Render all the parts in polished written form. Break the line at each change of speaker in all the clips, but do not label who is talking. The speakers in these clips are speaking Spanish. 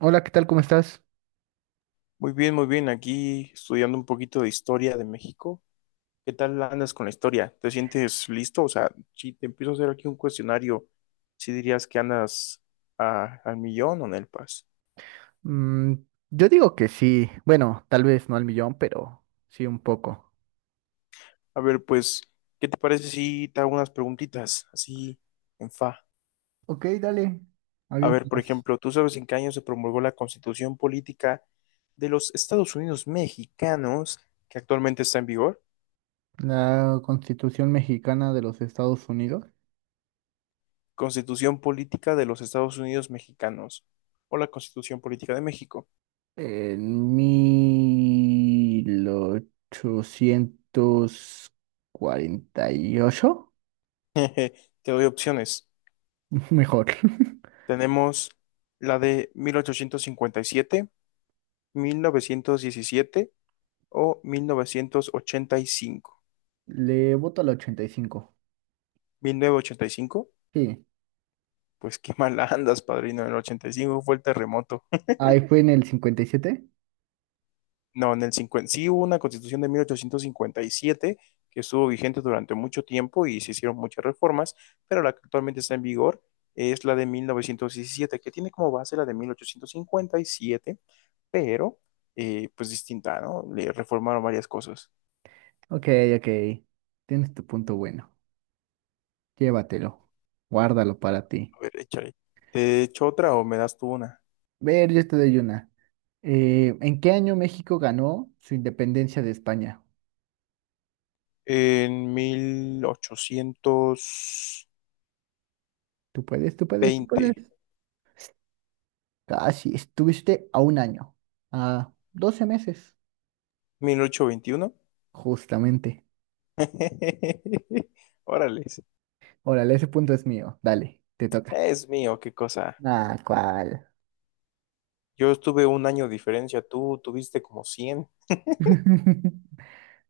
Hola, ¿qué tal? ¿Cómo estás?
Muy bien, muy bien. Aquí estudiando un poquito de historia de México. ¿Qué tal andas con la historia? ¿Te sientes listo? O sea, si te empiezo a hacer aquí un cuestionario, si dirías que andas al millón o en el pas?
Mm, yo digo que sí. Bueno, tal vez no al millón, pero sí un poco.
A ver, pues, ¿qué te parece si te hago unas preguntitas así en fa?
Ok, dale.
A ver, por
Aviéntalas.
ejemplo, ¿tú sabes en qué año se promulgó la Constitución Política de los Estados Unidos Mexicanos que actualmente está en vigor?
La Constitución Mexicana de los Estados Unidos.
Constitución Política de los Estados Unidos Mexicanos o la Constitución Política de México.
En 1848.
Te doy opciones.
Mejor.
Tenemos la de 1857, 1917 o 1985.
Le voto al 85.
¿1985?
Sí.
Pues qué mal andas, padrino. El 85 fue el terremoto.
Ahí fue en el 57.
No, en el 50, sí hubo una constitución de 1857 que estuvo vigente durante mucho tiempo y se hicieron muchas reformas, pero la que actualmente está en vigor es la de 1917 que tiene como base la de 1857, pero pues distinta, ¿no? Le reformaron varias cosas.
Ok, ok. Tienes tu punto bueno. Llévatelo. Guárdalo para ti.
A ver, échale. ¿Te echo otra o me das tú una?
Ver, yo te doy una. ¿En qué año México ganó su independencia de España?
En mil ochocientos
Tú puedes, tú puedes, tú puedes.
veinte,
Casi, estuviste a un año, a 12 meses,
1821.
justamente.
Órale,
Órale, ese punto es mío. Dale, te toca.
es mío, qué cosa.
Ah, ¿cuál?
Yo estuve un año de diferencia, tú tuviste como 100.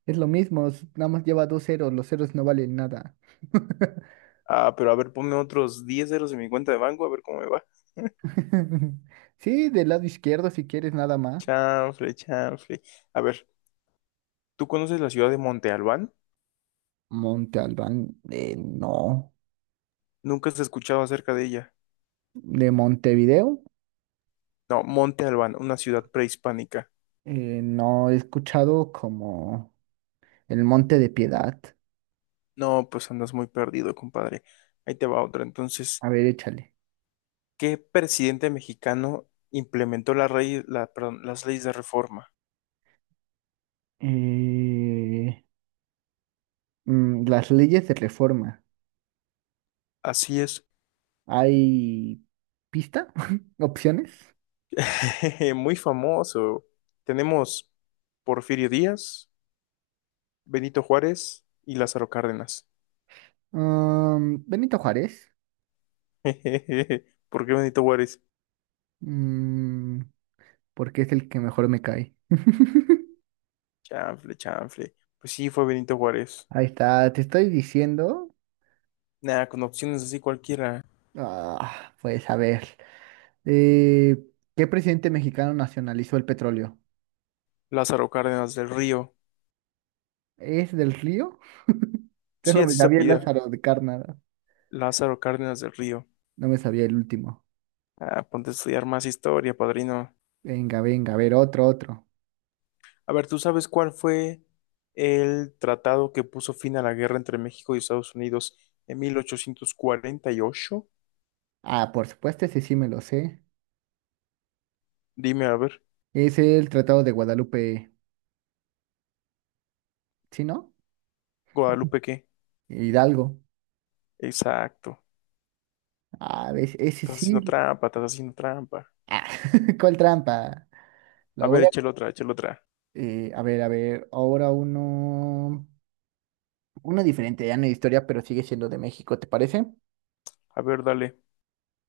Es lo mismo, nada más lleva dos ceros, los ceros no valen nada.
Ah, pero a ver, ponme otros 10 ceros en mi cuenta de banco, a ver cómo me va.
Sí, del lado izquierdo si quieres nada más.
Chanfle, chanfle. A ver, ¿tú conoces la ciudad de Monte Albán?
Monte Albán, no.
Nunca has escuchado acerca de ella.
¿De Montevideo?
No, Monte Albán, una ciudad prehispánica.
No he escuchado como El Monte de Piedad.
No, pues andas muy perdido, compadre. Ahí te va otra. Entonces,
A ver, échale.
¿qué presidente mexicano implementó perdón, las leyes de reforma?
Eh, las leyes de reforma.
Así es.
¿Hay pista? ¿Opciones?
Muy famoso. Tenemos Porfirio Díaz, Benito Juárez y Lázaro Cárdenas.
Benito Juárez.
¿Por qué Benito Juárez?
Mm, porque es el que mejor me cae.
Chanfle, chanfle. Pues sí, fue Benito Juárez.
Ahí está, te estoy diciendo.
Nada, con opciones así cualquiera.
Ah, pues a ver. Eh, ¿Qué presidente mexicano nacionalizó el petróleo?
Lázaro Cárdenas del Río.
¿Es del Río? Te
Sí,
lo me
así se
sabía el
apellida.
Lázaro de Cárdenas.
Lázaro Cárdenas del Río.
No me sabía el último.
Ah, ponte a estudiar más historia, padrino.
Venga, venga, a ver, otro, otro.
A ver, ¿tú sabes cuál fue el tratado que puso fin a la guerra entre México y Estados Unidos en 1848?
Ah, por supuesto, ese sí me lo sé.
Dime, a ver,
Es el Tratado de Guadalupe, ¿sí, no?
Guadalupe, ¿qué?
Hidalgo.
Exacto.
Ah, ves, ese
Estás haciendo
sí.
trampa, estás haciendo trampa.
Ah, ¿cuál trampa?
A
Lo voy
ver,
a.
échale otra, échale otra.
A ver, a ver, ahora uno diferente, ya no es historia, pero sigue siendo de México, ¿te parece?
A ver, dale.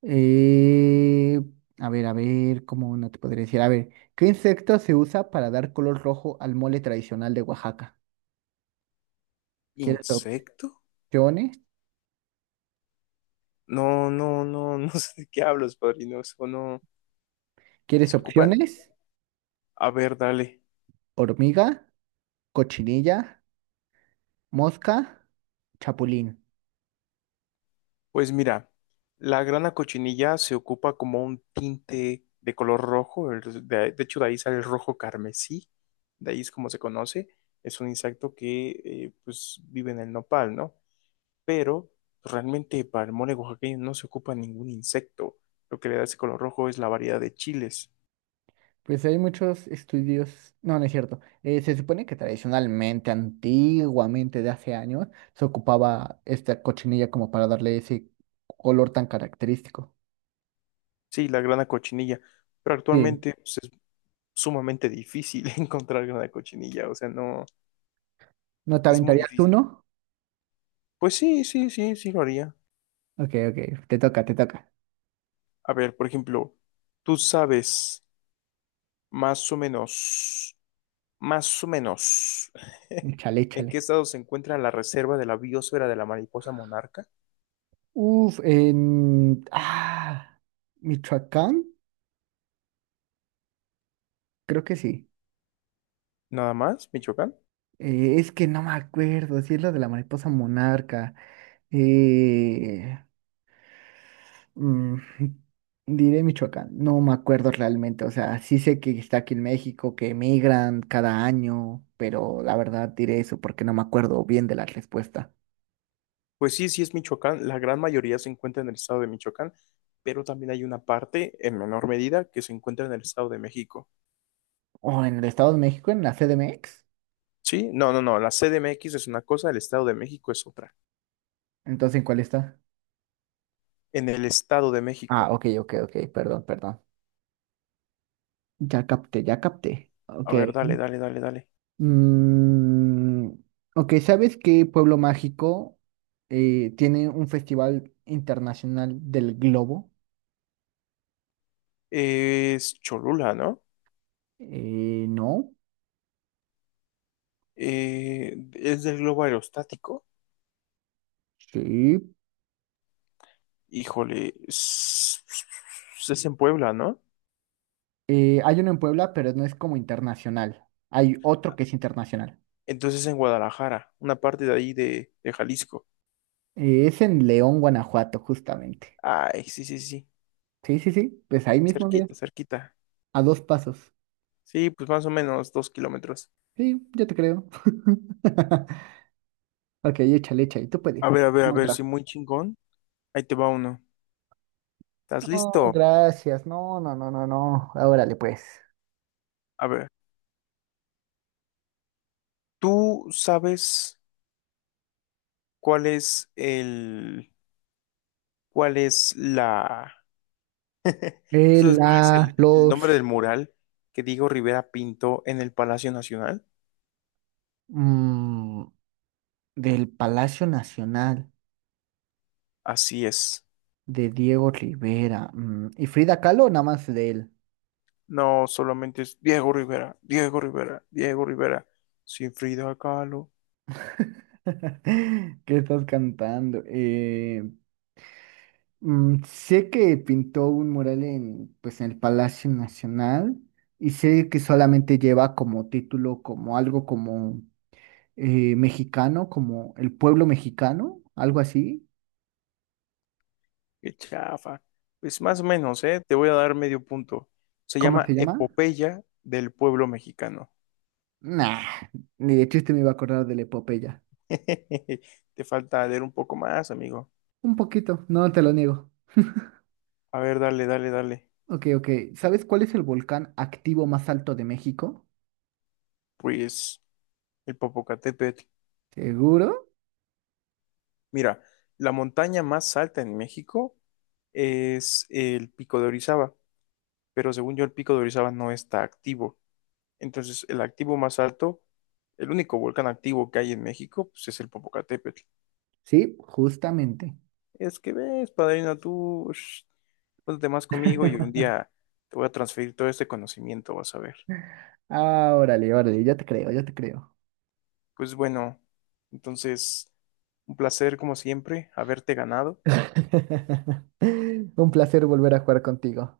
Eh, a ver, ¿cómo no te podría decir? A ver, ¿qué insecto se usa para dar color rojo al mole tradicional de Oaxaca? ¿Quieres
¿Insecto?
opciones?
No, no, no, no sé de qué hablas, padrino. Eso no.
¿Quieres
Se ocupan.
opciones?
A ver, dale.
Hormiga, cochinilla, mosca, chapulín.
Pues mira, la grana cochinilla se ocupa como un tinte de color rojo. El- de hecho, de ahí sale el rojo carmesí. De ahí es como se conoce. Es un insecto que pues vive en el nopal, ¿no? Pero pues, realmente para el mole oaxaqueño no se ocupa ningún insecto. Lo que le da ese color rojo es la variedad de chiles.
Pues hay muchos estudios, no, no es cierto. Se supone que tradicionalmente, antiguamente, de hace años, se ocupaba esta cochinilla como para darle ese color tan característico.
Sí, la grana cochinilla, pero
Sí.
actualmente pues, es sumamente difícil encontrar grana cochinilla, o sea, no,
¿No te
es muy
aventarías
difícil.
uno?
Pues sí, sí, sí, sí lo haría.
Ok, ok, te toca, te toca.
A ver, por ejemplo, tú sabes más o menos, más o menos,
Échale,
en qué
échale.
estado se encuentra la reserva de la biosfera de la mariposa monarca,
Uf, ah, Michoacán, creo que sí.
nada más, Michoacán.
Es que no me acuerdo, si es lo de la mariposa monarca. Eh, mm, diré Michoacán, no me acuerdo realmente, o sea, sí sé que está aquí en México, que emigran cada año, pero la verdad diré eso porque no me acuerdo bien de la respuesta.
Pues sí, sí es Michoacán, la gran mayoría se encuentra en el estado de Michoacán, pero también hay una parte, en menor medida, que se encuentra en el estado de México.
¿O en el Estado de México, en la CDMX?
Sí, no, no, no. La CDMX es una cosa, el Estado de México es otra.
Entonces, ¿en cuál está?
En el Estado de
Ah,
México.
ok, ok, ok, perdón, perdón. Ya capté, ya capté. Ok.
A ver, dale, dale, dale, dale.
Mm, ok, ¿sabes qué pueblo mágico tiene un festival internacional del globo?
Es Cholula, ¿no?
No.
Es del globo aerostático.
Sí.
Híjole, es en Puebla, ¿no?
Hay uno en Puebla, pero no es como internacional. Hay otro que es internacional.
Entonces en Guadalajara, una parte de ahí de Jalisco.
Es en León, Guanajuato, justamente.
Ay, sí, sí, sí.
Sí, sí, sí. Pues ahí mismo, mira.
Cerquita, cerquita.
A dos pasos.
Sí, pues más o menos 2 kilómetros.
Sí, yo te creo. Ok, échale, échale. Tú
A
puedes.
ver, a ver, a ver, sí,
Otra.
muy chingón. Ahí te va uno. ¿Estás
No,
listo?
gracias. No, no, no, no, no. Órale, pues.
A ver, ¿tú sabes? Cuál es el, cuál es la, ¿tú sabes cuál es el nombre del
Los
mural que Diego Rivera pintó en el Palacio Nacional?
mm, del Palacio Nacional
Así es.
de Diego Rivera y Frida Kahlo, nada más de él.
No, solamente es Diego Rivera, Diego Rivera, Diego Rivera, sin Frida Kahlo,
¿Qué estás cantando? Sé que pintó un mural en, pues, en el Palacio Nacional y sé que solamente lleva como título, como algo como mexicano, como el pueblo mexicano, algo así.
qué chafa. Pues más o menos, ¿eh? Te voy a dar medio punto. Se
¿Cómo
llama
se llama?
Epopeya del pueblo mexicano.
Nah, ni de chiste me iba a acordar de la epopeya.
Te falta leer un poco más, amigo.
Un poquito, no te lo niego.
A ver, dale, dale, dale.
Ok, ok. ¿Sabes cuál es el volcán activo más alto de México?
Pues el Popocatépetl.
¿Seguro?
Mira, la montaña más alta en México es el Pico de Orizaba, pero según yo el Pico de Orizaba no está activo. Entonces, el activo más alto, el único volcán activo que hay en México, pues es el Popocatépetl.
Sí, justamente.
Es que ves, padrino, tú, shh, ponte más conmigo y un día te voy a transferir todo este conocimiento, vas a ver.
Ah, órale, órale, ya te creo, ya te creo.
Pues bueno, entonces, un placer como siempre haberte ganado.
Un placer volver a jugar contigo.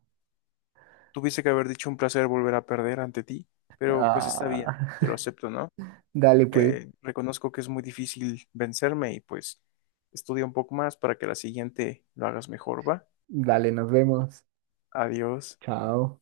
Tuviste que haber dicho un placer volver a perder ante ti, pero pues está bien, te lo
Ah,
acepto, ¿no?
dale, pues,
Reconozco que es muy difícil vencerme y pues estudia un poco más para que la siguiente lo hagas mejor, ¿va?
dale, nos vemos.
Adiós.
Chao.